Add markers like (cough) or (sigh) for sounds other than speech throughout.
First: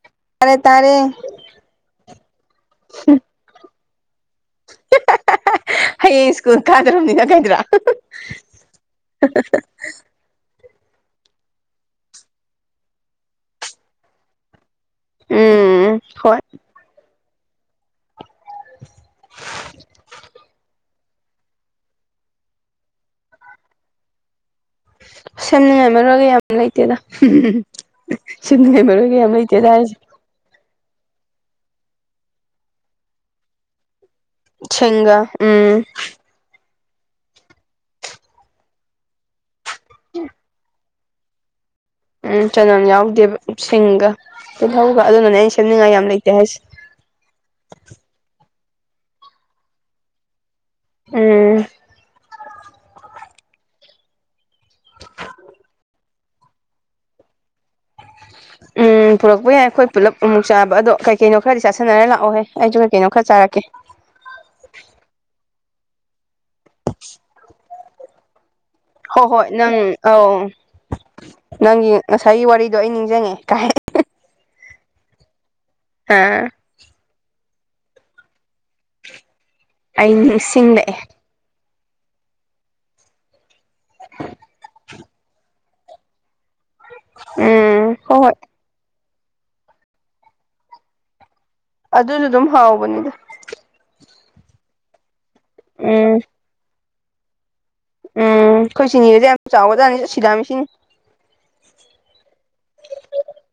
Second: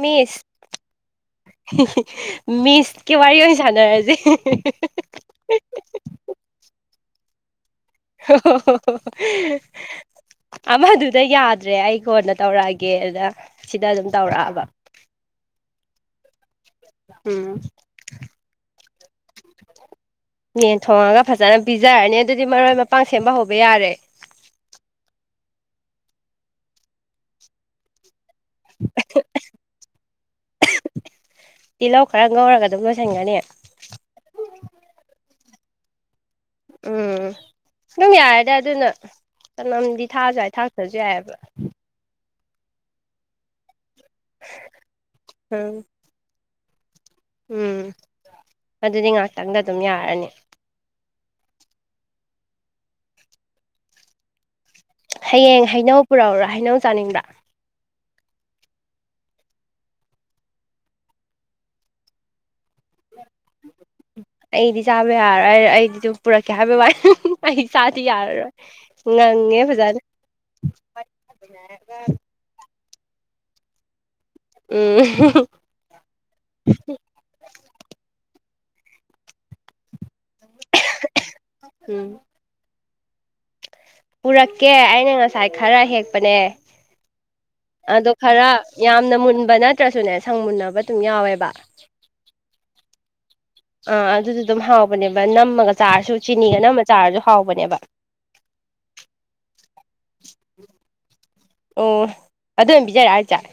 ꯃꯤꯁ ꯇꯥꯔꯦ ꯇꯥꯔꯦ꯫ ꯃꯤꯁꯀꯤ ꯋꯥꯔꯤ ꯑꯣꯏꯅ ꯁꯥꯟꯅꯔꯁꯤ꯫ ꯍꯌꯦꯡ ꯁ꯭ꯀꯨꯜ ꯀꯥꯗꯧꯔꯝꯅꯤꯅ ꯀꯩꯏꯗꯨꯔ꯫ (unintelligible) ꯑꯃꯗꯨꯗ ꯌꯥꯗ꯭ꯔꯦ ꯑꯩ ꯀꯣꯟꯅ ꯇꯧꯔꯛꯑꯒꯦ ꯑꯗꯨꯗ ꯁꯤꯗ ꯑꯗꯨꯝ ꯇꯧꯔꯛꯑꯕ꯫ ꯎꯝ ꯍꯣꯏ꯫ ꯎꯝ ꯌꯦ ꯊꯣꯡꯉꯒ ꯐꯖꯅ ꯄꯤꯖꯔꯅꯤ ꯑꯗꯨꯗꯤ ꯃꯔꯣꯏ ꯃꯄꯥꯡ ꯁꯦꯝꯕ ꯍꯧꯕ ꯌꯥꯔꯦ ꯁꯦꯝꯅꯤꯡꯉꯥꯏ ꯃꯔ ꯑꯣꯏꯒ ꯌꯥꯝ ꯂꯩꯇꯦꯗ ꯁꯦꯝꯅꯤꯡꯉꯥꯏ ꯃꯔ ꯑꯣꯏꯒ ꯌꯥꯝ ꯂꯩꯇꯦꯗ ꯍꯥꯏꯔꯤꯁꯦ ꯇꯤꯜꯍꯧ ꯈꯔ ꯉꯧꯔꯒ ꯑꯗꯨꯝ ꯂꯣꯏꯁꯤꯟꯒꯅꯤ ꯆꯒꯥ ꯎꯝ ꯎꯝ ꯑꯗꯨꯝ ꯌꯥꯔꯗꯤ ꯑꯗꯨꯅ ꯆꯅꯝꯗꯤ ꯊꯥꯁꯨ ꯌꯥꯏ ꯊꯥꯛꯇꯁꯨ ꯌꯥꯏꯑꯕ ꯎꯝ ꯆꯅꯝ ꯌꯥꯎꯗꯦꯕ ꯁꯤꯡꯒ ꯇꯤꯜꯍꯧꯒ ꯑꯗꯨꯅꯅꯦ ꯑꯩꯅ ꯎꯝ ꯁꯦꯝꯅꯤꯡꯉꯥꯏ ꯌꯥꯝ ꯂꯩꯇꯦ ꯍꯥꯏꯁꯦ ꯎꯝ ꯑꯗꯨꯗꯤ ꯉꯥꯛꯇꯪꯗ ꯑꯗꯨꯝ ꯌꯥꯔꯅꯤ ꯎꯝ ꯍꯌꯦꯡ ꯍꯩꯅꯧ ꯄꯨꯔꯛꯎꯔ ꯍꯩꯅꯧ ꯆꯥꯅꯤꯡꯕ꯭ꯔꯥ (unintelligible) ꯎꯝ ꯄꯨꯔꯛꯄ ꯌꯥꯏ ꯑꯩꯈꯣꯏ ꯄꯨꯂꯞ ꯑꯃꯨꯛ ꯆꯥꯕ ꯑꯗꯣ ꯀꯩꯀꯩꯅꯣ ꯈꯔꯗꯤ ꯆꯥꯁꯤꯟꯅꯔꯒ ꯂꯥꯛꯑꯣꯍꯦ ꯑꯩꯁꯨ ꯀꯩ ꯀꯩꯅꯣ ꯈꯔ ꯆꯥꯔꯛꯀꯦ ꯑꯩꯗꯤ ꯆꯥꯕ ꯌꯥꯔꯣꯏ ꯑꯩꯗꯤꯁꯨ ꯄꯨꯔꯛꯀꯦ ꯍꯥꯏꯕ ꯋꯥꯏ ꯃꯍꯤ ꯆꯥꯗꯤ ꯌꯥꯔꯔꯣꯏ ꯍꯣꯏ ꯍꯣꯏ ꯉꯪꯉꯦ ꯅꯪ ꯐꯖꯅ ꯑꯧ ꯑꯗꯨꯅꯦ ꯅꯪꯒꯤ ꯉꯁꯥꯏꯒꯤ ꯋꯥꯔꯤꯗꯣ ꯑꯩ ꯅꯤꯡꯁꯤꯡꯉꯦ ꯀꯥꯏ ꯎꯝ ꯑꯥ ꯑꯩ ꯅꯤꯡꯁꯤꯡꯂꯛꯑꯦ ꯎꯝ ꯄꯨꯔꯛꯀꯦ ꯑꯩꯅ ꯉꯁꯥꯏ ꯈꯔ ꯍꯦꯛꯄꯅꯦ ꯎꯝ ꯑꯗꯣ ꯍꯣꯏ ꯍꯣꯏ ꯈꯔ ꯌꯥꯝ ꯁꯅ ꯃꯨꯟꯕ ꯅꯠꯇ꯭ꯔꯁꯨꯅꯦ ꯁꯪ ꯃꯨꯟꯅꯕ ꯑꯗꯨꯝ ꯌꯥꯎꯋꯦꯕ ꯑꯗꯨꯁꯨ ꯑꯗꯨꯝ ꯍꯥꯎꯕꯅꯤꯗ ꯑꯥ ꯑꯗꯨꯗꯤ ꯑꯗꯨꯝ ꯍꯥꯎꯕꯅꯦꯕ ꯅꯝꯃꯒ ꯎꯝ ꯆꯥꯔꯁꯨ ꯆꯤꯅꯤꯒ ꯅꯝꯃ ꯆꯥꯔꯁꯨ ꯍꯥꯎꯕꯅꯦꯕ ꯎꯝ ꯑꯩꯈꯣꯏ ꯁꯤꯅꯤꯒꯁꯦ ꯌꯥꯝ ꯆꯥꯎꯒꯖꯥꯅꯤ ꯆꯠ ꯁꯤꯗꯥꯃꯤꯁꯤ ꯑꯣ ꯑꯗꯨ ꯑꯣꯏꯅ ꯄꯤꯖꯔꯛꯑꯒ ꯍꯨꯁꯦ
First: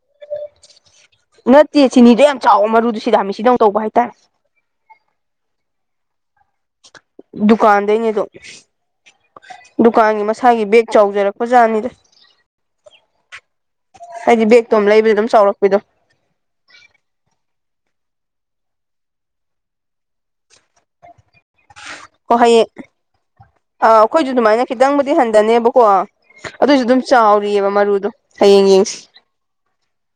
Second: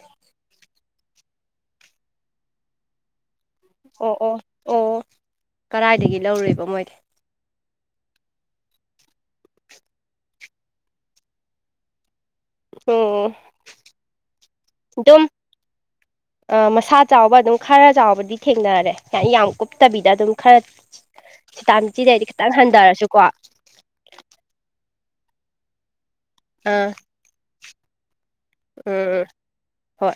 ꯅꯠꯇꯦ ꯆꯤꯅꯤꯗꯣ ꯌꯥꯝ ꯆꯥꯎꯋ ꯃꯔꯨꯗ ꯁꯤꯗ ꯍꯥꯃꯤ ꯁꯤꯗ ꯑꯣ ꯑꯣ ꯑꯣ ꯀꯗꯥꯥꯏꯗꯒꯤ ꯂꯧꯔꯦꯕ ꯃꯣꯏꯗꯤ ꯗꯨꯀꯥꯟꯗꯅꯦꯗꯣ ꯗꯨꯀꯥꯟꯒꯤ ꯃꯁꯥꯒꯤ ꯕꯦꯒ ꯆꯥꯎꯖꯔꯛꯄꯖꯥꯠꯅꯤꯗ ꯎꯝ ꯍꯥꯏꯗꯤ ꯕꯦꯛꯇꯣ ꯑꯃ ꯂꯩꯕꯗ ꯑꯗꯨꯝ ꯆꯥꯎꯔꯛꯄꯗꯣ ꯃꯁꯥ ꯆꯥꯎꯕ ꯑꯗꯨꯝ ꯈꯔ ꯆꯥꯎꯕꯗꯤ ꯊꯦꯡꯅꯔꯦ ꯌꯥꯝ ꯀꯨꯞꯇꯕꯤꯗ ꯑꯗꯨꯝ ꯈꯔ ꯁꯤꯇꯥꯃꯤꯊꯤꯗꯗꯤ ꯍꯣ ꯈꯤꯇꯪ ꯍꯌꯦꯡ ꯍꯟꯊꯔꯁꯨꯀꯣ ꯑꯥ ꯑꯩꯈꯣꯏꯁꯨ ꯑꯗꯨꯃꯥꯏꯅ ꯈꯤꯇꯪꯕꯨꯗꯤ ꯍꯟꯊꯅꯦꯕꯀꯣ ꯑꯗꯨꯏꯁꯨ ꯑꯥ ꯑꯗꯨꯝ ꯆꯥꯎꯔꯤꯑꯕ ꯃꯔꯨꯗꯣ ꯍꯌꯦꯡ ꯌꯦꯡꯁꯤ ꯎꯝ ꯎꯝ ꯍꯣꯏ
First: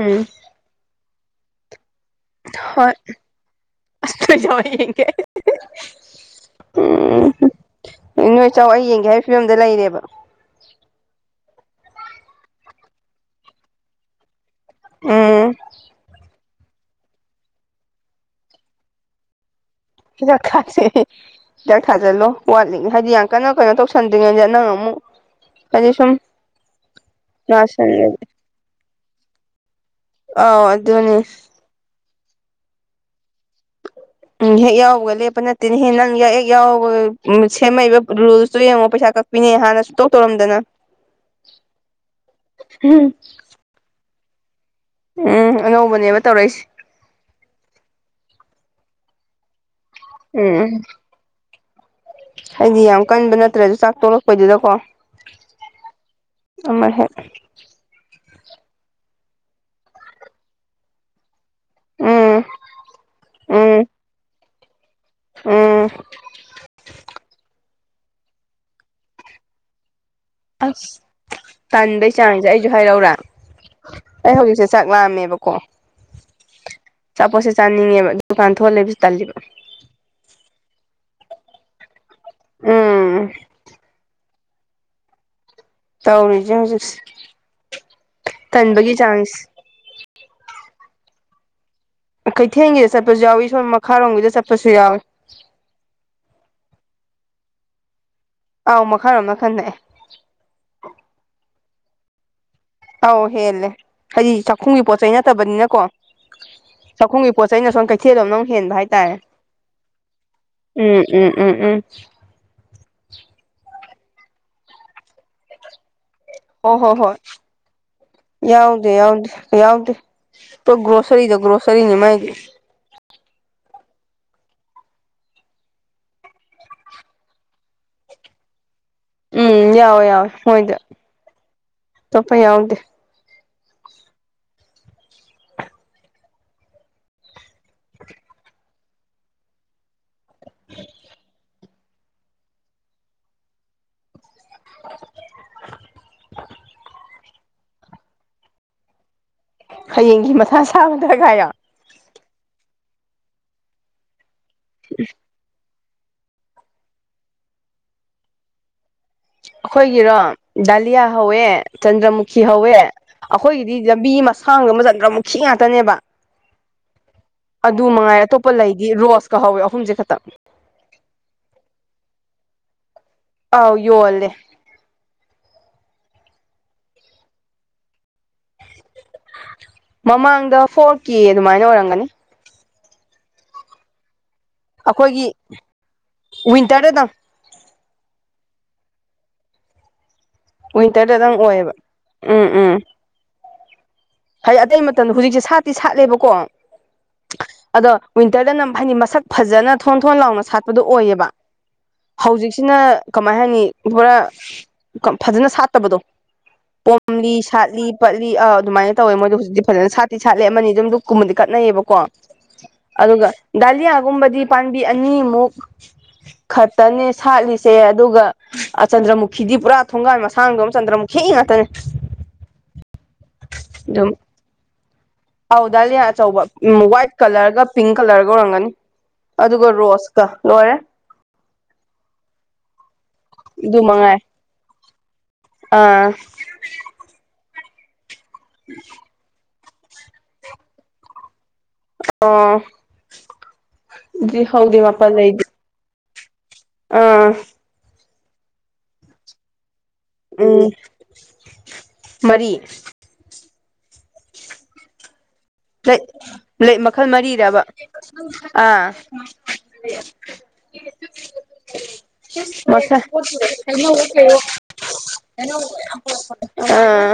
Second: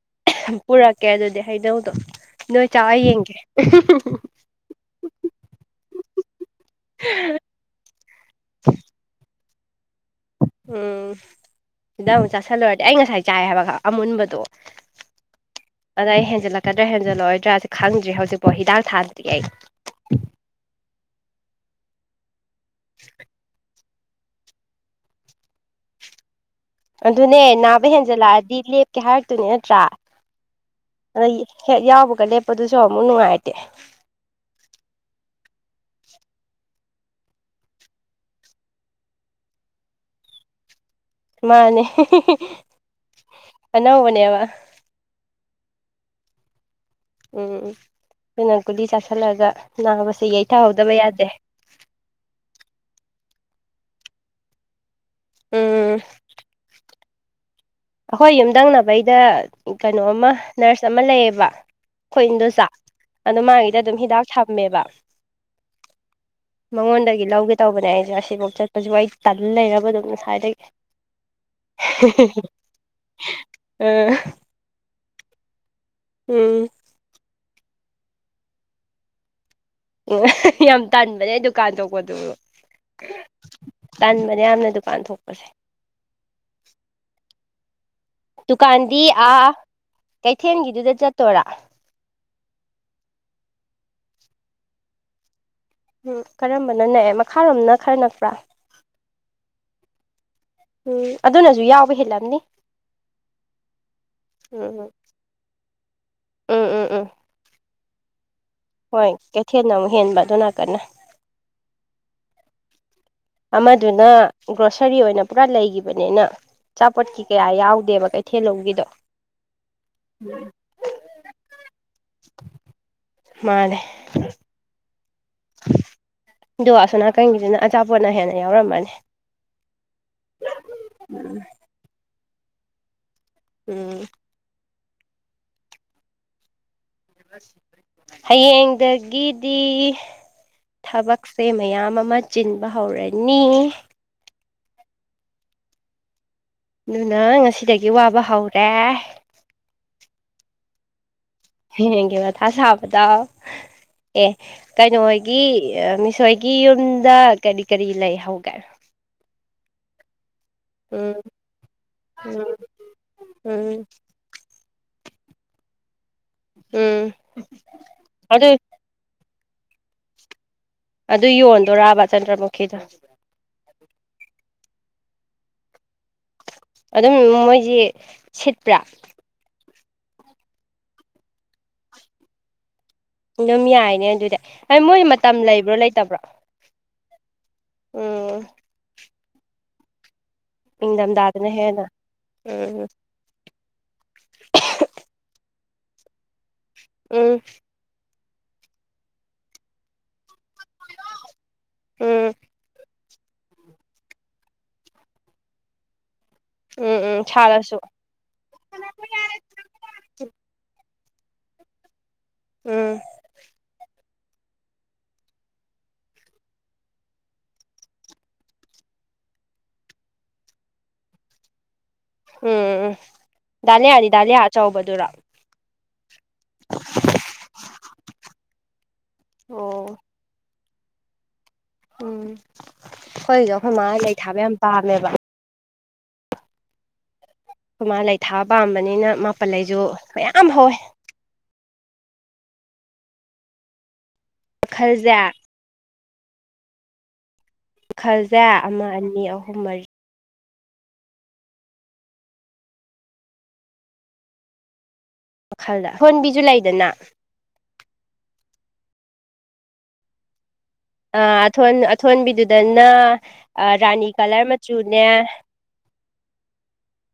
ꯎꯝ ꯄꯨꯔꯛꯀꯦ ꯑꯗꯨꯗꯤ ꯍꯩꯅꯧꯗꯣ ꯅꯣꯏ ꯆꯥꯛ ꯌꯦꯡꯒꯦ ꯆꯥꯎꯏ ꯌꯦꯡ ꯀꯦ ꯎꯝ ꯅꯣꯏ ꯏꯆ ꯑꯩ ꯌꯦꯡꯒꯦ ꯍꯥꯏꯕ ꯐꯤꯕꯝꯗ ꯂꯩꯔꯦꯕ ꯎꯝ ꯁꯤꯗ ꯑꯃꯨꯛ ꯆꯥꯁꯤꯜꯂꯨꯔꯗꯤ ꯑꯩ ꯉꯁꯥꯏ ꯆꯥꯏ ꯍꯥꯏꯕ ꯈ ꯑꯃꯨꯟꯕꯗꯣ ꯎꯝ ꯑꯗ ꯑꯩ ꯍꯦꯟꯖꯜꯂꯛꯀ꯭ꯔꯥꯦꯟꯖꯜꯂꯛꯑꯣꯏꯗ꯭ꯔꯥ ꯁꯤ ꯈꯪꯗ꯭ꯔꯤ ꯍꯧꯖꯤꯛꯄꯣ ꯍꯤꯗꯥꯛ ꯊꯥꯟꯗꯤ ꯑꯩ ꯍꯤꯗꯥꯛ ꯊꯥꯥꯁꯦ ꯍꯤꯗꯥꯛ ꯊꯥꯖꯜꯂꯣ ꯋꯥꯠꯂꯤ ꯍꯥꯏꯗꯤ ꯌꯥꯝ ꯀꯟꯅꯣ ꯀꯩꯅꯣ ꯇꯧꯁ ꯁꯗꯉꯖꯅꯉ ꯑꯃꯨ ꯀ ꯁꯨꯝ ꯑꯗꯨꯅꯦ ꯅꯥꯕ ꯅꯥꯁꯟ ꯍꯦꯟꯖꯜꯂꯛꯑꯗꯤ ꯂꯦꯞꯀꯦ ꯍꯥꯏꯔꯛꯇꯨꯅꯦ ꯅꯠꯇ꯭ꯔꯥ ꯑꯥꯎ ꯑꯗꯨꯗꯅꯦ ꯑꯗ ꯍꯦꯛ ꯌꯥꯎꯕꯒ ꯂꯦꯞꯄꯗꯨꯁꯨ ꯑꯃꯨꯛ ꯅꯨꯡꯉꯥꯏꯇꯦ ꯎꯝ ꯍꯦꯛ ꯌꯥꯎꯕꯒ ꯂꯦꯞꯄ ꯅꯠꯇꯦꯅ ꯍꯦ ꯅꯪ ꯍꯦꯛ ꯌꯥꯎꯕꯒ ꯁꯦꯝꯃꯛꯏꯕ ꯔꯨꯜꯁꯇꯣ ꯌꯦꯡꯉꯣ ꯄꯩꯁꯥ ꯀꯛ ꯃꯤꯅꯦ ꯍꯥꯟꯅ ꯁꯨꯇꯧ ꯇꯧꯔꯝꯗꯅ ꯃꯥꯅꯦ ꯑꯅꯧꯕꯅꯦꯕ ꯎꯝ ꯑꯉꯧꯕꯅꯦꯕ ꯇꯧꯔꯛꯏꯁꯦ ꯎꯝ ꯑꯩꯈꯣꯏꯅ ꯀꯒꯨꯂꯤ ꯆꯥꯥꯁꯜꯂꯒ ꯅꯥꯕꯁꯦ ꯌꯩꯊꯍꯧꯗꯕ ꯌꯥꯗꯦ ꯍꯥꯏꯗꯤ ꯌꯥꯝ ꯀꯟꯕ ꯅꯠꯇ꯭ꯔꯦꯁꯨ ꯆꯥꯛ ꯇꯣꯛꯂꯛꯄꯩꯗꯨꯗꯀꯣ ꯎꯝ ꯑꯃ ꯍꯦꯛ (unintelligible) ꯑꯩꯈꯣꯏ ꯌꯨꯝꯊꯪꯅꯕꯩꯗ ꯀꯩꯅꯣ ꯑꯃ ꯅꯔꯁ ꯑꯃ ꯂꯩꯌꯦꯕ ꯎꯝ ꯑꯩꯣꯏꯟꯗꯣ ꯆ ꯑꯗꯨꯗ ꯃꯥꯒꯤꯗ ꯎꯝ ꯑꯗꯨꯝ ꯍꯤꯗꯥꯛ ꯊꯝꯃꯦꯕ ꯎꯝ ꯃꯉꯣꯟꯗꯒꯤ ꯂꯥꯎꯒ ꯇꯧꯕꯅꯦ ꯑꯩꯁꯦ ꯉꯁꯤꯐꯧ ꯆꯠꯄꯁꯨ ꯑꯩ ꯇꯥ ꯂꯩꯔꯕ ꯑꯗꯨ ꯑꯁ ꯇꯟꯗꯩ ꯆꯥꯡꯁꯦ ꯑꯩꯁꯨ ꯍꯥꯏꯔꯛꯔ ꯑ ꯍꯧꯖꯤꯛꯁꯦ ꯁꯥꯛ ꯂꯥꯛꯝꯃꯦꯕꯀꯣ ꯎꯝ ꯑꯆꯥꯄꯣꯠꯁꯦ ꯆꯥꯅꯤꯡꯉꯦꯕ ꯗꯨꯀꯥꯟ ꯊꯣꯛꯍꯜꯂꯦꯕꯁꯨ ꯇꯜꯂꯤꯕꯣ ꯎ ꯌꯥꯝ ꯇꯥꯟꯕꯅꯦ ꯗꯨꯀꯥꯟ ꯊꯣꯛꯄꯗꯨ ꯎꯝ ꯇꯟꯥꯟꯕꯅꯦ ꯌꯥꯝꯅ ꯗꯨꯀꯥꯟ ꯊꯣꯛꯄꯁꯦ ꯇꯧꯔꯤꯁꯦ ꯍꯧꯖꯤꯛꯁꯦ ꯇꯟꯕꯒꯤ ꯗꯨꯀꯥꯟꯗꯤ ꯆꯥꯡꯁꯦ ꯑꯥ ꯀꯩꯊꯦꯜꯒꯤꯗꯨꯗ ꯆꯠꯇꯣꯔꯥ ꯀꯩꯊꯦꯜꯒꯤꯗ ꯆꯠꯄꯁꯨ ꯌꯥꯎꯋꯏ ꯁꯣꯝ ꯃꯈꯥꯔꯣꯝꯒꯤꯗ ꯆꯠꯄꯁꯨ ꯌꯥꯎꯏ ꯎꯝ ꯀꯔꯝꯕꯅ ꯅꯛꯑꯦ ꯃꯈꯥꯔꯣꯝꯅ ꯈꯔ ꯅꯛꯄ꯭ꯔꯥ ꯑꯥꯎ ꯃꯈꯥꯔꯣꯝꯅ ꯈꯟꯅꯛꯑꯦ ꯎꯝ ꯑꯗꯨꯅꯁꯨ ꯌꯥꯎꯕ ꯍꯤꯜꯂꯝꯅꯤ ꯑꯧ ꯍꯦꯜꯂꯦ ꯍꯥꯏꯗꯤ ꯆꯥꯛꯈꯨꯝꯒꯤ ꯎꯝ ꯎꯝ ꯄꯣꯠ ꯆꯩ ꯅꯠꯇꯕꯅꯤꯅꯀꯣ ꯎꯝ ꯎꯝ ꯎꯝ ꯆꯥꯛꯈꯨꯝꯒꯤ ꯄꯣꯠ ꯆꯩꯩꯅ ꯁꯣꯝ ꯀꯩꯊꯦꯜꯂꯣꯝ ꯅꯪ ꯍꯦꯟꯕ ꯍꯣꯏ ꯍꯥꯏꯇꯥꯔꯦ ꯀꯩꯊꯦꯜꯅ ꯑꯃꯨꯛ ꯍꯦꯟꯕ ꯑꯗꯨ ꯅꯥꯀꯟꯅ ꯎꯝ ꯎꯝ ꯎꯝ ꯎꯝ ꯑꯃꯗꯨꯅ ꯒ꯭ꯔꯣꯁꯔꯤ ꯑꯣꯏꯅ ꯄꯨꯔꯥ ꯂꯩꯈꯤꯕꯅꯤꯅ ꯍꯣ ꯍꯣ ꯑꯆꯥꯄꯣꯠ ꯍꯣꯏ ꯀ ꯀꯌꯥ ꯌꯥꯎ ꯗꯦꯕ ꯀꯩ ꯊꯦ ꯌꯥꯎꯗꯦ ꯌꯥꯎꯗꯦ ꯌꯥꯎꯗꯦ ꯄ ꯒ꯭ꯔꯣꯁꯔꯤꯗꯣ ꯒ꯭ꯔꯣꯁꯔꯤꯅꯤ ꯃꯥꯏꯗꯤ ꯃꯥꯦ ꯑꯗꯣ ꯑꯁꯣꯅꯥꯀꯟꯒꯤꯁꯤꯅ ꯑꯆꯥꯄꯣꯠꯅ ꯍꯦꯟꯅ ꯌꯥꯎꯔꯝꯃꯅꯤ ꯎꯝ ꯌꯥꯎꯋꯦ ꯌꯥꯎꯋꯦ ꯃꯣꯏꯗ ꯑꯣꯞꯄ ꯌꯥꯎꯗꯦ ꯎꯝ ꯍꯌꯦꯡꯗꯒꯤꯗꯤ ꯊꯕꯛꯁꯦ ꯃꯌꯥꯝ ꯑꯃ ꯆꯤꯟꯕ ꯍꯧꯔꯅꯤ (unintelligible) ꯑꯗꯨꯅ ꯉꯁꯤꯗꯒꯤ ꯋꯥꯕ ꯍꯧꯔꯦ ꯍꯌꯦꯡꯒꯤ ꯃꯊꯥ ꯁꯥꯕꯗꯒꯥꯏꯣ ꯍꯌꯦꯡꯒꯤ ꯃꯊꯥ ꯁꯥꯕꯗ ꯑꯦ ꯀꯩꯅꯣ ꯑꯣꯏꯒꯦ ꯒꯤ ꯃꯤꯁꯣꯏꯒꯤ ꯌꯨꯝꯗ ꯀꯔꯤ ꯀꯔꯤ ꯂꯩꯍꯧꯒꯦ ꯑꯩꯈꯣꯏꯒꯤꯔꯣ ꯗꯥꯂꯤꯌꯥ ꯎꯝ ꯍꯧꯋꯦ ꯆꯟꯗ꯭ꯔꯃꯨꯈꯤ ꯎꯝ ꯍꯧꯋꯦ ꯑꯩꯈꯣꯏꯒꯤꯗꯤ ꯎꯝ ꯂꯝꯕꯤ ꯃ ꯊꯥꯡꯗ ꯃ ꯆꯟꯗ꯭ꯔ ꯃꯨꯛꯈꯤ ꯉꯥꯛꯇꯅꯦꯕ ꯎꯝ ꯑꯗꯨ ꯃꯉꯥꯏ ꯑꯗꯨ ꯑꯇꯣꯞꯄ ꯂꯩ ꯒꯤ ꯔꯣꯁꯀ ꯍꯧꯋꯦ ꯑꯍꯨꯝꯁꯦ ꯈꯛꯇ ꯑꯗꯨ ꯌꯣꯟꯗꯣꯔꯕ ꯆꯟꯗ꯭ꯔꯃꯨꯈꯤꯗꯣ ꯑꯥꯎ ꯌꯣꯜꯂꯦ ꯑꯗꯨꯝ ꯃꯣꯏꯁꯤ ꯁꯤꯠꯄ꯭ꯔꯥ ꯃꯃꯥꯡꯗ ꯐꯣꯔ ꯀꯦ ꯑꯗꯨꯃꯥꯏꯅ ꯑꯣꯏꯔꯝꯒꯅꯤ ꯑꯗꯨꯝ ꯌꯥꯏꯅꯦ ꯑꯗꯨꯗꯤ ꯃꯣꯏ ꯑꯩꯈꯣꯏꯒꯤ ꯃꯇꯝ ꯂꯩꯕ꯭ꯔꯣ ꯂꯩꯇꯕ꯭ꯔꯣ ꯋꯤꯟꯇꯔꯗꯗꯪ ꯎꯝ ꯋꯤꯟꯇꯔꯗꯗꯪ ꯏꯪꯊꯝꯊꯥꯗꯅ ꯑꯣꯏꯌꯦꯕ ꯍꯦꯟꯅ ꯎꯝ ꯎꯝ ꯍ ꯑꯇꯩ ꯃꯇꯝꯗ ꯍꯧꯖꯤꯛꯁꯦ ꯁꯥꯠꯇꯤ ꯁꯥꯠꯂꯦꯕꯀꯣ ꯎꯝ ꯑꯗꯣ ꯋꯤꯟꯇꯔꯗꯅ ꯍꯥꯏꯗꯤ ꯃꯁꯛ ꯐꯖꯅ ꯊꯣꯟ ꯊꯣꯟ ꯂꯥꯎꯅ ꯗꯣ ꯑꯣꯏꯌꯦꯕ ꯎꯝ ꯍꯧꯖꯤꯛꯁꯤꯅ ꯀꯃꯥꯏ ꯍꯥꯏꯅꯤ ꯄꯨꯔꯥ ꯐꯖꯅ ꯁꯥꯠꯇꯕꯗꯣ ꯎꯝ ꯎꯝ ꯄꯣꯝꯂꯤ ꯁꯥꯔꯁꯨ ꯁꯥꯠꯂꯤ ꯄꯠꯂꯤ ꯑ ꯑꯗꯨꯃꯥꯏꯅ ꯇꯧꯋꯦ ꯃꯣꯏꯗꯣ ꯍꯧꯖꯤꯛꯇꯤꯐꯖꯅ ꯁꯥꯠꯇꯤ ꯁꯥꯠꯂꯤ ꯑꯃꯅꯤ ꯑꯗꯨꯝꯗ ꯀꯨꯝꯕꯗꯤ ꯀꯠꯅꯩꯌꯦꯕꯀꯣ ꯎꯝ ꯑꯗꯨꯒ ꯗꯥꯂꯤꯌꯥꯒꯨꯝꯕꯗꯤ ꯄꯥꯝꯕꯤ ꯑꯅꯤꯃꯨꯛ ꯈꯛꯇꯅꯦ ꯁꯥꯠꯂꯤꯁꯦ ꯑꯗꯨꯒ ꯑ ꯆꯟꯗ꯭ꯔꯃꯨꯈꯤꯗꯤ ꯄꯨꯔꯥ ꯊꯣꯡꯒꯥꯏ ꯃꯁꯥꯡꯗꯣ ꯑꯃ ꯆꯟꯗ꯭ꯔꯃꯨꯈꯤ ꯉꯥꯛꯇꯅꯦ ꯎꯝ ꯗꯥꯂꯤꯌꯥꯅꯤ ꯑꯗꯨꯝ ꯗꯥꯂꯤꯌꯥ ꯑꯆꯧꯕꯗꯨꯔ ꯑꯧ ꯗꯥꯂꯤ ꯑꯆꯧꯕ ꯎ ꯋꯥꯏꯠ ꯀꯂꯔꯒ ꯄꯤꯡ ꯀꯂꯔꯒ ꯑꯣꯏꯔꯝꯒꯅꯤ ꯑꯗꯨꯒ ꯑꯣ ꯔꯣꯁꯀ ꯂꯣꯏꯔꯦ ꯍꯣꯏꯁꯨ ꯑꯩꯈꯣꯏ ꯑꯗꯨ ꯃꯥ ꯂꯩ ꯃꯉꯥꯏ ꯊꯥꯕ ꯌꯥꯝ ꯄꯥꯝꯃꯦꯕ ꯑꯥ ꯈꯨꯃꯥ ꯂꯩ ꯊꯥꯕ ꯄꯥꯝꯕꯅꯤꯅ ꯃꯥꯄꯜꯂꯁꯨ ꯃꯌꯥꯝ ꯍꯧꯋꯦ ꯑꯣꯗꯤ ꯍꯗꯦ ꯃꯈꯜꯁꯦ ꯃꯥꯄꯜꯂꯩꯗ ꯑꯥ ꯈꯜꯖꯦ ꯑꯃ ꯑꯅꯤ ꯑꯍꯨꯝ ꯃꯔꯤ ꯎꯝ ꯃꯔꯤ ꯃꯈꯜꯗ ꯂꯩ ꯑꯊꯣꯟꯕꯤꯁꯨ ꯂꯩ ꯂꯩꯗꯅ ꯃꯈꯜ ꯃꯔꯤꯔꯕ ꯑꯥ ꯑꯊꯣꯟ ꯑꯊꯣꯟꯕꯤꯗꯨꯗꯅ ꯔꯥꯅꯤ ꯀꯂꯔ ꯃꯆꯨꯅꯦ (unintelligible)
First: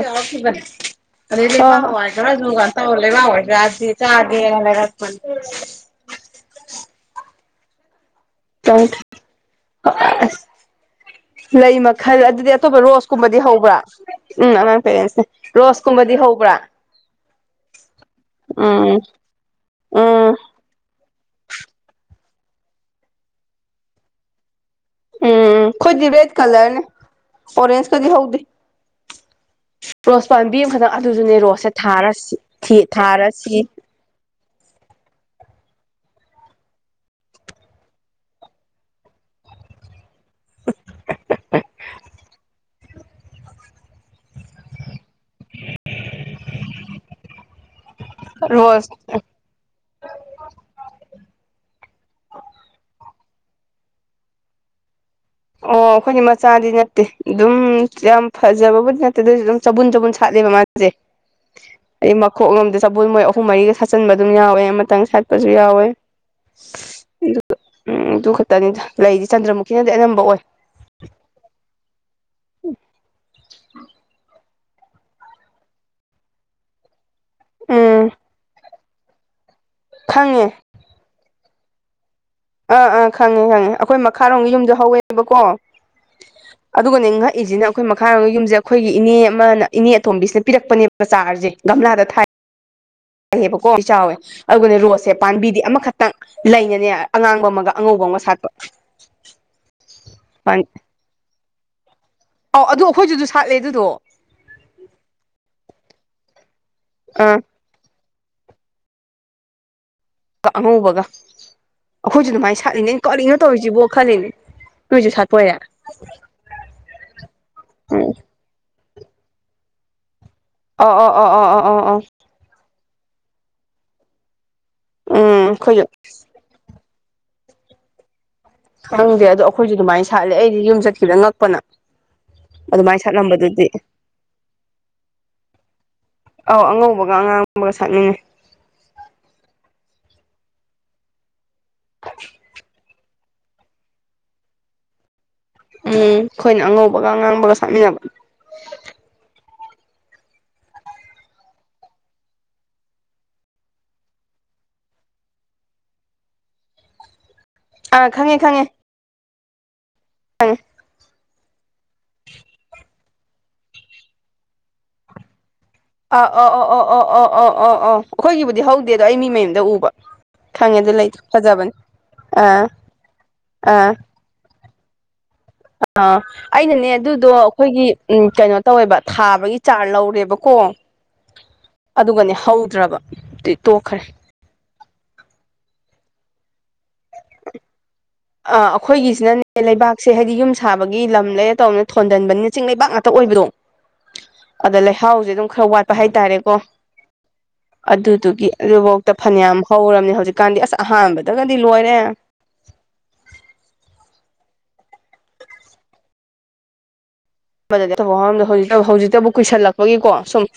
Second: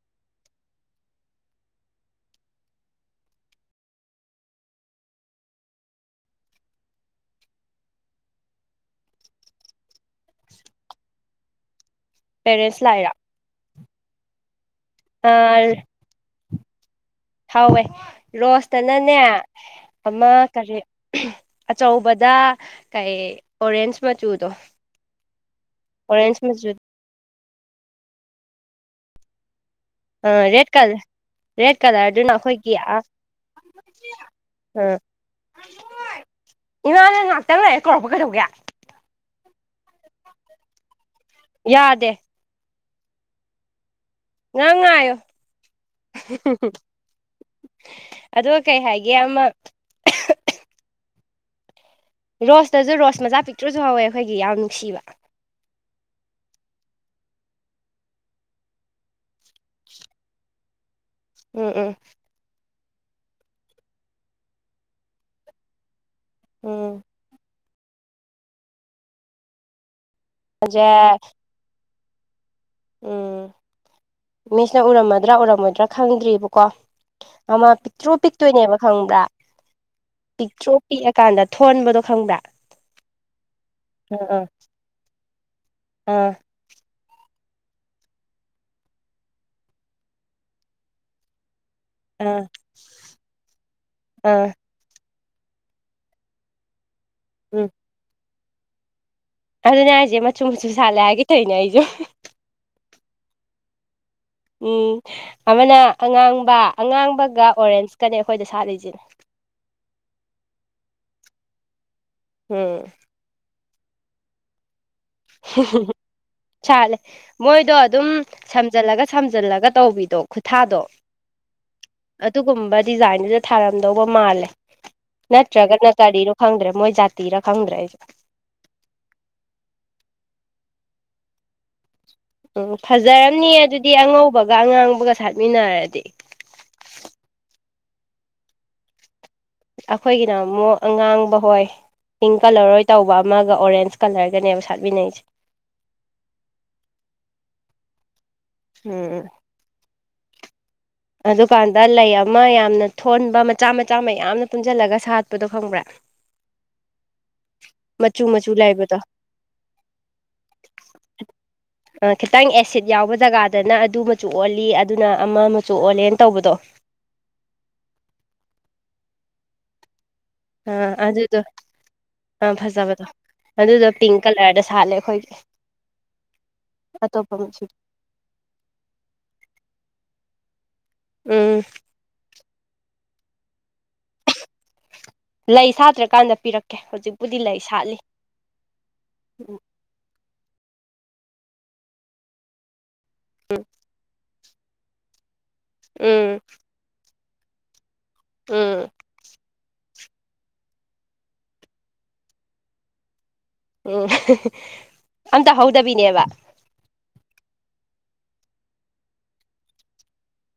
ꯑꯥ (unintelligible) (unintelligible) ꯆꯥꯁꯦꯅ ꯂꯩꯔꯛꯄ (unintelligible) ꯂꯩ ꯃꯈꯜ ꯑꯗꯨꯗꯤ ꯑꯇꯣꯞꯄ ꯄꯦꯔꯦꯟꯁ ꯔꯣꯁ ꯀꯨꯝꯕꯗꯤ ꯍꯧꯕ꯭ꯔꯥ ꯎꯝ ꯑꯉꯥꯡ ꯄꯦꯔꯦꯟꯁꯦ ꯔꯣꯁ ꯂꯥꯛꯏꯔꯣ ꯀꯨꯝꯕ ꯗꯤ ꯍꯧꯕ꯭ꯔꯥ ꯍꯥꯎꯋꯦ ꯎꯝ ꯔꯣꯁꯇꯅꯅꯦ ꯑꯃ ꯎꯝ ꯀꯔꯤ ꯑꯆꯧꯕꯗ ꯀꯩ ꯑꯣꯔꯦꯟꯖ ꯃꯆꯨꯗꯣ ꯎꯝ ꯈꯣꯏꯗꯤ ꯔꯦꯗ ꯑꯣꯔꯦꯟꯖ ꯃꯆꯨ ꯀꯂꯔꯅꯦ ꯑꯣꯔꯦꯟꯖ ꯀꯗꯤ ꯍꯧꯎꯗꯦ ꯔꯣꯁ ꯄꯥꯝꯕꯤ ꯔꯦꯠ ꯑꯃꯈꯛꯇꯪ ꯀꯂꯔ ꯑꯗꯨꯁꯨꯅꯦ ꯔꯣꯁꯁꯦ ꯔꯦꯗ ꯊꯥꯔ ꯊꯥꯔꯁꯤ (unintelligible) ꯎꯝ ꯏꯃꯥꯅ ꯉꯥꯛꯇ ꯂꯩꯥꯛꯑꯦ ꯀꯧꯔꯛꯄ ꯀꯩꯗꯧꯒꯦ ꯌꯥꯗꯦ ꯉꯥꯛ ꯉꯥꯏꯌꯨ (unintelligible) ꯑꯗꯣ ꯀꯩ ꯔꯣꯁ ꯍꯥꯏꯒꯦ ꯑꯃ ꯔꯣꯁꯇꯁꯨ ꯔꯣꯁ ꯃꯆꯥ ꯄꯤꯛꯇ꯭ꯔꯁꯨ ꯍꯧꯋꯦ ꯑꯩꯈꯣꯏꯒꯤ ꯌꯥꯝ ꯅꯨꯡꯁꯤꯕ ꯑꯣ ꯑꯩꯈꯣꯏꯅꯤ ꯃꯆꯥꯗꯤ ꯅꯠꯇꯦ ꯑꯗꯨꯝ ꯌꯥꯝ ꯐꯖꯕꯕꯨꯗꯤ ꯅꯠꯇꯦ ꯑꯗꯨꯁꯨ ꯑꯗꯨꯝ ꯆꯕꯨꯟ ꯆꯕꯨꯟ ꯁꯥꯠꯂꯦꯕ ꯃꯥ (unintelligible) ꯎꯝ ꯎꯝ ꯀꯣꯛꯂꯣꯝꯗ ꯆꯄꯣꯜ ꯃꯣꯏ ꯑꯍꯨꯝ ꯃꯔꯤꯒ ꯁꯥꯠꯆꯤꯟꯕ ꯑꯗꯨꯝ ꯌꯥꯎꯋꯦ ꯑꯃꯇꯪ ꯁꯥꯠꯄꯁꯨ ꯌꯥꯎꯋꯦ ꯎꯝ ꯎꯝ ꯑꯗꯨ ꯈꯛꯇꯅꯤꯗ ꯂꯩꯗꯤ ꯆꯟꯗ꯭ꯔꯃꯨꯀꯤꯅꯗꯤ ꯑꯅꯝꯕ ꯑꯣꯏ ꯖ ꯎꯝ ꯃꯤꯁꯅ ꯎꯔꯝꯃꯗ꯭ꯔꯥ ꯎꯔꯝꯃꯣꯏꯗ꯭ꯔꯥ ꯈꯪꯗ꯭ꯔꯤꯕꯀꯣ ꯃꯃ ꯎꯝ ꯄꯤꯛꯇ꯭ꯔꯣ ꯄꯤꯛꯇꯣꯏꯅꯦꯕ ꯈꯪꯕ꯭ꯔꯥ ꯈꯪꯉꯦ ꯄꯤꯛꯇ꯭ꯔꯣ ꯄꯤꯛꯑꯀꯥꯟꯗ ꯊꯣꯟꯕꯗꯣ ꯈꯪꯕ꯭ꯔꯥ ꯑꯥ ꯑꯥ ꯈꯪꯉꯦ ꯈꯪꯉꯦ ꯑꯩꯈꯣꯏ ꯑꯥ ꯑꯥ ꯃꯈꯥꯔꯣꯝꯒꯤ ꯌꯨꯝꯗ ꯍꯧꯋꯦꯕꯀꯣ ꯑꯥ ꯑꯗꯨꯒꯅꯦ ꯉꯛꯏꯁꯤꯅ ꯑꯩꯈꯣꯏ ꯃꯈꯥꯔꯣꯝꯒ ꯌꯨꯝꯁꯦ ꯑꯩꯈꯣꯏꯒꯤ ꯏꯅꯦ ꯑꯃꯅ ꯏꯅꯦ ꯑꯇꯣꯝꯕꯤꯁꯤꯅ ꯄꯤꯔꯛꯄꯅꯦꯕ ꯆꯥꯔꯁꯦ ꯒꯝꯂꯥꯗ ꯑꯥ ꯕꯀꯣ ꯑꯩ ꯆꯥꯎꯋꯦ ꯑꯥ ꯑꯗꯨꯒ ꯔꯣꯁ ꯁꯦ ꯄꯥꯝꯕꯤꯗꯤ ꯑꯃꯈꯛꯇꯪ ꯂꯩꯅꯅꯦ ꯑꯉꯥꯡꯕ ꯎꯝ ꯑꯃꯒ ꯑꯉꯧꯕ ꯑꯃꯒ ꯁꯥꯠꯄ ꯑꯗꯨꯅꯦ ꯍꯥꯏꯁꯦ ꯃꯆꯨ ꯃꯆꯨ ꯁꯥꯠꯂꯦ ꯍꯥꯏꯒꯩꯊꯧꯅꯦ ꯑꯩꯁꯨ ꯑꯥꯎ ꯑꯗꯨ ꯑꯩꯈꯣꯏꯁꯨꯁꯨ ꯁꯥꯠꯂꯦ ꯑꯗꯨꯗꯣ ꯎꯝ ꯑꯃꯅ ꯑꯉꯥꯡꯕ ꯑꯥ ꯑꯉꯥꯡꯕꯒ ꯑꯣꯔꯦꯟꯁꯀꯅꯦ ꯑꯩꯈꯣꯏꯗ ꯁꯥꯠꯂꯤꯁꯤꯅꯦ ꯀ ꯑꯉꯧꯕꯒ ꯑꯩꯈꯣꯏꯁꯨ ꯑꯗꯨꯃꯥꯏꯅ ꯎꯝ ꯁꯥꯠꯂꯤꯉꯩꯩꯅ ꯀꯛꯂꯤꯅꯣ ꯇꯧꯔꯤꯁꯤꯕꯣ ꯈꯜꯂꯤꯅꯦ ꯅꯣꯏꯁꯨ ꯁꯥꯠꯄ ꯑꯣꯏꯔꯦ ꯁꯥꯠꯂꯦ ꯃꯣꯏꯗꯣ ꯑꯗꯨꯝ ꯎꯝ ꯁꯝꯖꯜꯂꯒ ꯁꯝꯖꯜꯂꯒ ꯇꯧꯕꯤꯗꯣ ꯈꯨꯠꯊꯥꯗꯣ ꯑꯣ ꯑꯣ ꯑꯣ ꯑꯣ ꯑꯣ ꯑꯣ ꯑꯣ ꯑꯗꯨꯒꯨꯝꯕ ꯗꯤꯖꯥꯏꯟꯗꯨꯗ ꯊꯥꯔꯝꯗꯧꯕ ꯃꯥꯜꯂꯦ ꯎꯝ ꯑꯩꯈꯣꯏꯁꯨ ꯅꯠꯇ꯭ꯔꯒꯅ ꯀꯔꯤꯅꯣ ꯈꯪꯗ꯭ꯔꯦ ꯃꯣꯏ ꯖꯥꯇꯤꯔ ꯈꯪꯗ꯭ꯔꯦ ꯑꯩꯁꯦ ꯈꯪꯗꯦ ꯑꯗꯣ ꯑꯩꯈꯣꯏꯁꯨ ꯑꯗꯨꯃꯥꯏꯅ ꯁꯥꯠꯂꯦ ꯑꯩꯗꯤ ꯌꯨꯝ ꯆꯠꯈꯤꯕꯗ ꯉꯛꯄꯅ ꯎꯝ ꯑꯗꯨꯃꯥꯏꯅ ꯐꯖꯔꯝꯅꯤ ꯁꯥꯠꯂꯝꯕꯗꯨꯗꯤ ꯑꯗꯨꯗꯤ ꯑꯉꯧꯕꯒ ꯑꯉꯥꯡꯕꯒ ꯁꯥꯠꯃꯤꯟꯅꯔꯗꯤ ꯑꯧ ꯑꯉꯧꯕꯒ ꯑꯉꯥꯡꯕꯒ ꯁꯥꯠꯃꯥꯟꯅꯩ ꯑꯩꯈꯣꯏꯒꯤꯅ ꯑꯃꯨꯛ ꯑꯉꯥꯡꯕ ꯍꯣꯏ ꯄꯤꯡ ꯀꯂꯔꯣꯏ ꯇꯧꯕ ꯑꯃꯒ ꯑꯣꯔꯦꯟꯁ ꯀꯂꯔꯒꯅꯦꯕ ꯁꯥꯠꯃꯤꯟꯅꯩꯁꯦ ꯎꯝ ꯑꯩꯈꯣꯏꯅ ꯑꯉꯧꯕꯒ ꯑꯉꯥꯡꯕꯒ ꯁꯥꯠꯃꯤꯟꯅꯕ ꯎꯝ ꯑꯗꯨꯀꯥꯟꯗ ꯂꯩ ꯑꯃ ꯌꯥꯝꯅ ꯊꯣꯟꯕ ꯃꯆꯥ ꯃꯆꯥ ꯃꯌꯥꯝꯅ ꯄꯨꯟꯁꯤꯜꯂꯒ ꯁꯥꯠꯄꯗꯣ ꯈꯪꯕ꯭ꯔꯥ (unintelligible) (inaudible) ꯑꯥ ꯃꯆꯨ ꯈꯪꯉꯦ ꯃꯆꯨ ꯈꯪꯉꯦ ꯂꯩꯥꯏꯕꯗꯣ ꯈꯤꯇꯪ ꯑꯦꯁꯤꯠ ꯌꯥꯎꯕ ꯖꯒꯥꯗꯅ ꯑꯗꯨ ꯃꯆꯨ ꯑꯣꯜꯂꯤ ꯑꯗꯨꯅ ꯑꯃ ꯃꯆꯨ ꯑꯣꯜꯂꯦꯅ ꯑꯥ ꯑ ꯇꯧꯕꯗꯣ ꯑꯣ ꯑ ꯑꯣ ꯑꯣ ꯑꯣ ꯑꯣ ꯑꯣ ꯑꯩꯈꯣꯏꯒꯤꯕꯨꯗꯤ ꯍꯧꯗꯦ ꯑꯗꯣ ꯑꯩ ꯃꯤ ꯃꯌꯨꯝꯗ ꯎꯕ ꯈꯪꯉꯦ ꯑꯥ ꯑꯗꯨ ꯂꯩꯇꯣ ꯑꯗꯨꯗꯣ ꯐꯖꯕꯅꯦ ꯑꯥ ꯐꯖꯕꯗꯣ ꯑꯗꯨꯗꯣ ꯄꯤꯡ ꯀꯂꯔꯗ ꯁꯥꯠꯂꯦ ꯑꯩꯈꯣꯏꯒꯤ ꯑꯥ ꯑꯩꯅꯅꯦ ꯑꯗꯨꯗꯣ ꯑꯇꯣꯞꯄ ꯃꯆꯨ ꯑꯩꯈꯣꯏꯒꯤ ꯎꯝ ꯀꯩꯅꯣ ꯇꯧꯋꯦꯕ ꯊꯥꯕꯒꯤ ꯆꯥꯔꯖ ꯂꯧꯔꯦꯕꯀꯣ ꯎꯝ ꯑꯗꯨꯒꯅꯤ ꯍꯧꯗ꯭ꯔꯕ ꯑꯗꯨꯗꯩ ꯇꯣꯛꯈ꯭ꯔꯦ ꯂꯩ ꯁꯥꯠꯇ꯭ꯔꯀꯥꯟꯗ ꯄꯤꯔꯛꯀꯦ ꯍꯧꯖꯤꯛꯄꯨꯗꯤ ꯂꯩ ꯁꯥꯠꯂꯤ ꯑ ꯎꯝ ꯑꯩꯈꯣꯏꯒꯤꯁꯤꯅꯅꯦ ꯂꯩꯕꯥꯛꯁꯦ ꯍꯥꯏꯗꯤ ꯌꯨꯝ ꯁꯥꯕꯒꯤ ꯂꯝ ꯂꯩꯔ ꯇꯧꯅ ꯊꯣꯟꯗꯟꯕꯅꯤꯅ ꯆꯤꯡ ꯂꯩꯕꯥꯛ ꯉꯥꯛ ꯍꯇ ꯑꯣꯏꯕꯗꯣ ꯑꯗ ꯂꯩꯍꯥꯎꯁꯦ ꯑꯗꯨꯝ ꯈꯔ ꯋꯥꯠꯄ ꯍꯥꯏꯇꯥꯔꯦꯀꯣ ꯑꯗꯨꯗꯨꯒꯤ ꯎꯝ ꯑꯗꯨꯐꯧꯗ ꯐꯅꯌꯥꯝ ꯍꯧꯔꯝꯅꯤ ꯍꯧꯖꯤꯛꯀꯥꯟꯗꯤ ꯑꯁ ꯑꯍꯥꯟꯕꯗꯒꯗꯤ ꯂꯣꯏꯔꯦ ꯎꯝ ꯑꯝꯇ ꯍꯧꯗꯕꯤꯅꯦꯕ ꯊꯕꯛꯔꯝꯗ ꯍꯧ ꯍꯧꯖꯤꯛꯇꯕꯨ ꯀꯨꯏꯁꯜꯂꯛꯄꯒꯤꯀꯣ ꯁꯨꯝ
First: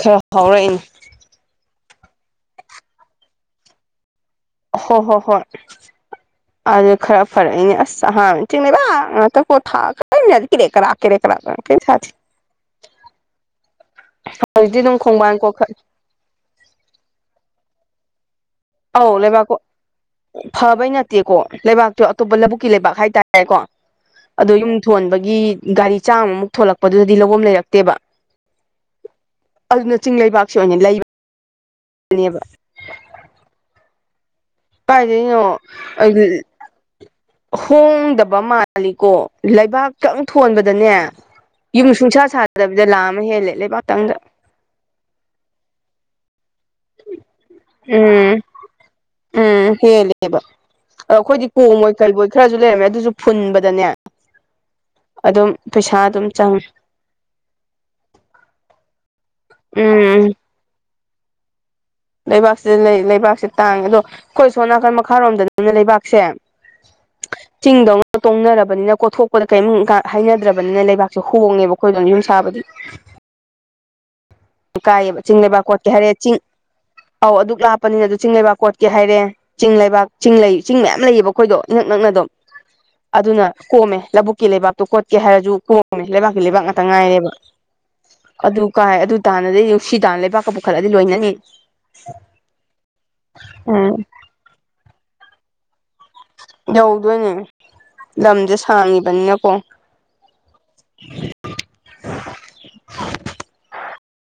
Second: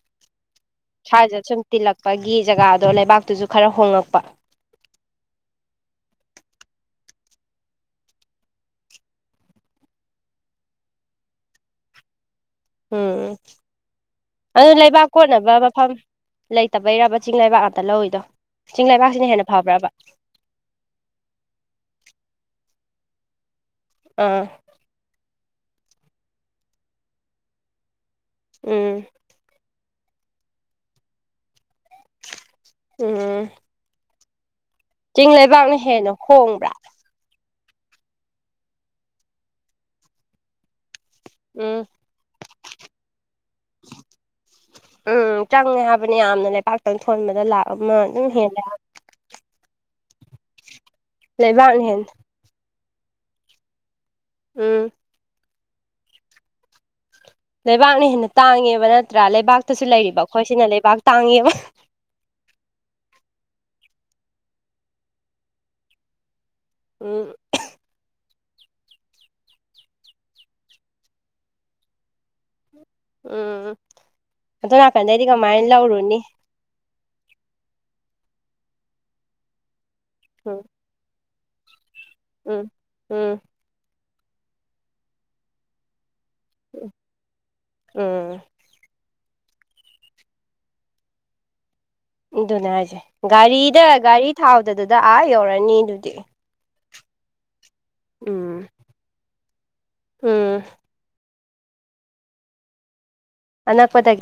ꯈꯔ ꯐꯥꯏꯔꯛꯏꯅꯤ ꯏꯁ꯭ꯋꯥꯏꯖꯗ ꯁꯨꯝ ꯇꯤꯜꯂꯛꯄꯒꯤ ꯖꯒꯥꯗꯣ ꯂꯩꯕꯥꯛꯇꯨꯁꯨ ꯈꯔ ꯍꯣꯉꯛꯄ ꯍꯣ ꯍꯣ ꯍꯣꯏ ꯑꯗꯨ ꯈꯔ ꯐꯔꯛꯏꯅꯦ ꯑꯁ ꯑꯥꯟ ꯆꯤꯡꯕ ꯉꯣ (inaudible) ꯎꯝ ꯑꯗꯨ ꯍꯧꯖꯤꯛꯇꯤ ꯑꯗꯨꯝ ꯂꯩꯕꯥꯛ ꯈꯣꯡꯕꯥꯟ ꯀꯣꯠꯅꯕ ꯀꯣꯈꯠ ꯃꯐꯝ ꯂꯩꯇꯕꯩꯔꯕ ꯆꯤꯡ ꯂꯩꯕꯥꯛ ꯉꯥꯛꯇ ꯂꯧꯋꯏꯗꯣ ꯑꯧ ꯂꯩꯕꯥꯛꯀꯣ ꯐꯕꯩ ꯅꯠꯇꯦꯀꯣ ꯂꯩꯕꯥꯛꯇꯣ ꯑꯇꯣꯞꯄ ꯂꯧꯕꯨꯛꯀꯤ ꯂꯩꯕꯥꯛ ꯍꯥꯏꯇꯥꯔꯦꯀꯣ ꯑꯥ ꯑꯗꯣ ꯌꯨꯝ ꯊꯣꯟꯕꯒꯤ ꯒꯥꯔꯤ ꯆꯥꯝꯃꯃꯨꯛ ꯊꯣꯂꯛꯄꯗꯨꯗꯗꯤ ꯂꯧꯕ ꯂꯩꯔꯛꯇꯦꯕ ꯎꯝ ꯑꯗꯨꯅ ꯆꯤꯡ ꯂꯩꯕꯥꯛꯁꯦ ꯑꯣꯏꯅ ꯂꯩꯕ ꯅ‌ꯦꯕ ꯎꯝ ꯆꯤꯡ ꯀꯥꯏꯗꯩꯩꯅꯣ ꯂꯩꯕꯥꯛꯅ ꯍꯦꯟꯅ ꯍꯣꯡꯕ꯭ꯔꯥ ꯍꯣꯡꯗꯕ ꯃꯥꯜꯂꯤꯀꯣ ꯂꯩꯕꯥꯛꯇꯪ ꯊꯣꯟꯕꯗꯅꯦ ꯎꯝ ꯌꯨꯝ ꯁꯨꯡꯁꯥ ꯁꯥꯗꯕꯤꯗ ꯂꯥꯑ ꯑꯃ ꯍꯦꯜꯂꯦ ꯂꯩꯕꯥꯛꯇꯪꯗ ꯎꯝ ꯆꯪꯉꯦ ꯍꯥꯏꯕꯅꯤ ꯌꯥꯝꯅ ꯂꯩꯄꯥꯛꯥꯛꯇꯪ ꯊꯣꯟꯕꯗ ꯂꯥꯛ ꯑꯃ ꯑꯗꯨꯝ ꯎꯝ ꯍꯦꯜꯂꯦ ꯎꯝ ꯍꯦꯜꯂꯦꯕ ꯑꯗꯣ ꯑꯩꯈꯣꯏꯗꯤ ꯀꯣ ꯂꯩꯕꯥꯛꯅ ꯃꯣꯏ ꯍꯦꯟꯅ ꯀꯜꯕꯣꯏ ꯈꯔꯁꯨ ꯂꯩꯔꯝꯃꯦ ꯑꯗꯨꯁꯨ ꯐꯨꯟꯕꯗꯅꯦ ꯎꯝ ꯑꯗꯨꯝ ꯄꯩꯁꯥ ꯑꯗꯨꯝ ꯆꯪꯉ‌ꯦ ꯂꯩꯕꯥꯛꯅ ꯍꯦꯟꯅ ꯇꯥꯡꯉꯦꯕ ꯅꯠꯇ꯭ꯔꯥ ꯂꯩꯕꯥꯛꯇꯁꯨ ꯂꯩꯔꯤꯕ ꯎꯝ ꯑꯩꯈꯣꯏꯁꯤꯅ ꯂꯩꯕꯥꯛ ꯇꯥꯡꯉꯦꯕ ꯂꯩꯕꯥꯛꯁꯤꯗ ꯂꯩ ꯂꯩꯕꯥꯛꯁꯦ ꯇꯥꯡꯉꯦ ꯑꯗꯣ ꯑꯩꯈꯣꯏ ꯁꯣꯝ ꯅꯥꯀꯟ ꯃꯈꯥꯔꯣꯝꯗ ꯑꯗꯨꯅ ꯂꯩꯕꯥꯛꯁꯦ ꯎꯝ ꯆꯤꯡꯗꯧꯅ ꯇꯣꯡꯅꯔꯕꯅꯤꯅ ꯀꯣꯊꯣꯛꯄꯗ ꯀꯔꯤꯝ ꯍꯥꯏꯅꯗ꯭ꯔꯕꯅꯤꯅ ꯂꯩꯕꯥꯛꯁꯦ ꯍꯣꯡꯉꯦꯕꯀꯣ ꯑꯩꯈꯣꯏꯗꯅ ꯌꯨꯝ ꯁꯥꯕꯗꯤ ꯎꯥ ꯀꯥꯏꯑꯕ ꯆꯤꯡ ꯂꯩꯕꯥꯛ ꯈꯣꯠꯀꯦ ꯍꯥꯏꯔꯦ ꯂꯧꯔꯨꯅꯤ ꯆꯤꯡ ꯑꯧ ꯑꯗꯨꯛ ꯂꯥꯛꯄꯅꯤꯅ ꯑꯗꯨ ꯆꯤꯡ ꯂꯩꯕꯥꯛ ꯀꯣꯠꯀꯦ ꯍꯥꯏꯔꯦ ꯆꯤꯡ ꯂꯩꯕꯥꯛ ꯆꯤꯡ ꯎꯝ ꯆꯤꯡ ꯃꯌꯥꯝ ꯂꯩꯌꯦꯕ ꯑꯩꯈꯣꯏꯗꯣ ꯅꯅꯛ ꯅꯛꯅ ꯑꯗꯨꯝ ꯎꯝ ꯎꯝ ꯑꯗꯨꯅ ꯀꯣꯝꯃꯦ ꯂꯧꯕꯨꯛꯀꯤ ꯂꯩꯕꯥꯛꯇꯣ ꯀꯣꯠꯀꯦ ꯍꯥꯏꯔꯁꯨ ꯀꯣ ꯂꯩꯕꯥꯛꯀꯤ ꯂꯩꯕꯥꯛ ꯉꯥꯛꯇ ꯉꯥꯏꯅꯦꯕ ꯎꯝ ꯑꯗꯨ ꯀꯥꯏ ꯑꯗꯨ ꯇꯥꯟꯅꯗꯤ ꯅꯨꯡꯁꯤ ꯇꯥꯟꯅ ꯂꯩꯕꯥꯛꯀ ꯄꯨꯈꯠꯂꯗꯤ ꯂꯣꯏꯅꯅꯤ ꯑꯗꯨꯅꯦ ꯍꯥꯏꯁꯦ ꯒꯥꯔꯤꯗ ꯎꯝ ꯒꯥꯔꯤ ꯊꯥꯎꯗꯗꯨꯗ ꯑꯥ ꯌꯧꯔꯅꯤ ꯑꯗꯨꯗꯤ ꯌꯧꯗꯣꯏꯅꯦ ꯂꯝꯁꯦ ꯎꯝ ꯁꯥꯡꯉꯤꯕꯅꯤꯅꯀꯣ ꯎꯝ ꯑꯅꯥꯛꯄ ꯇꯗꯒꯤꯦ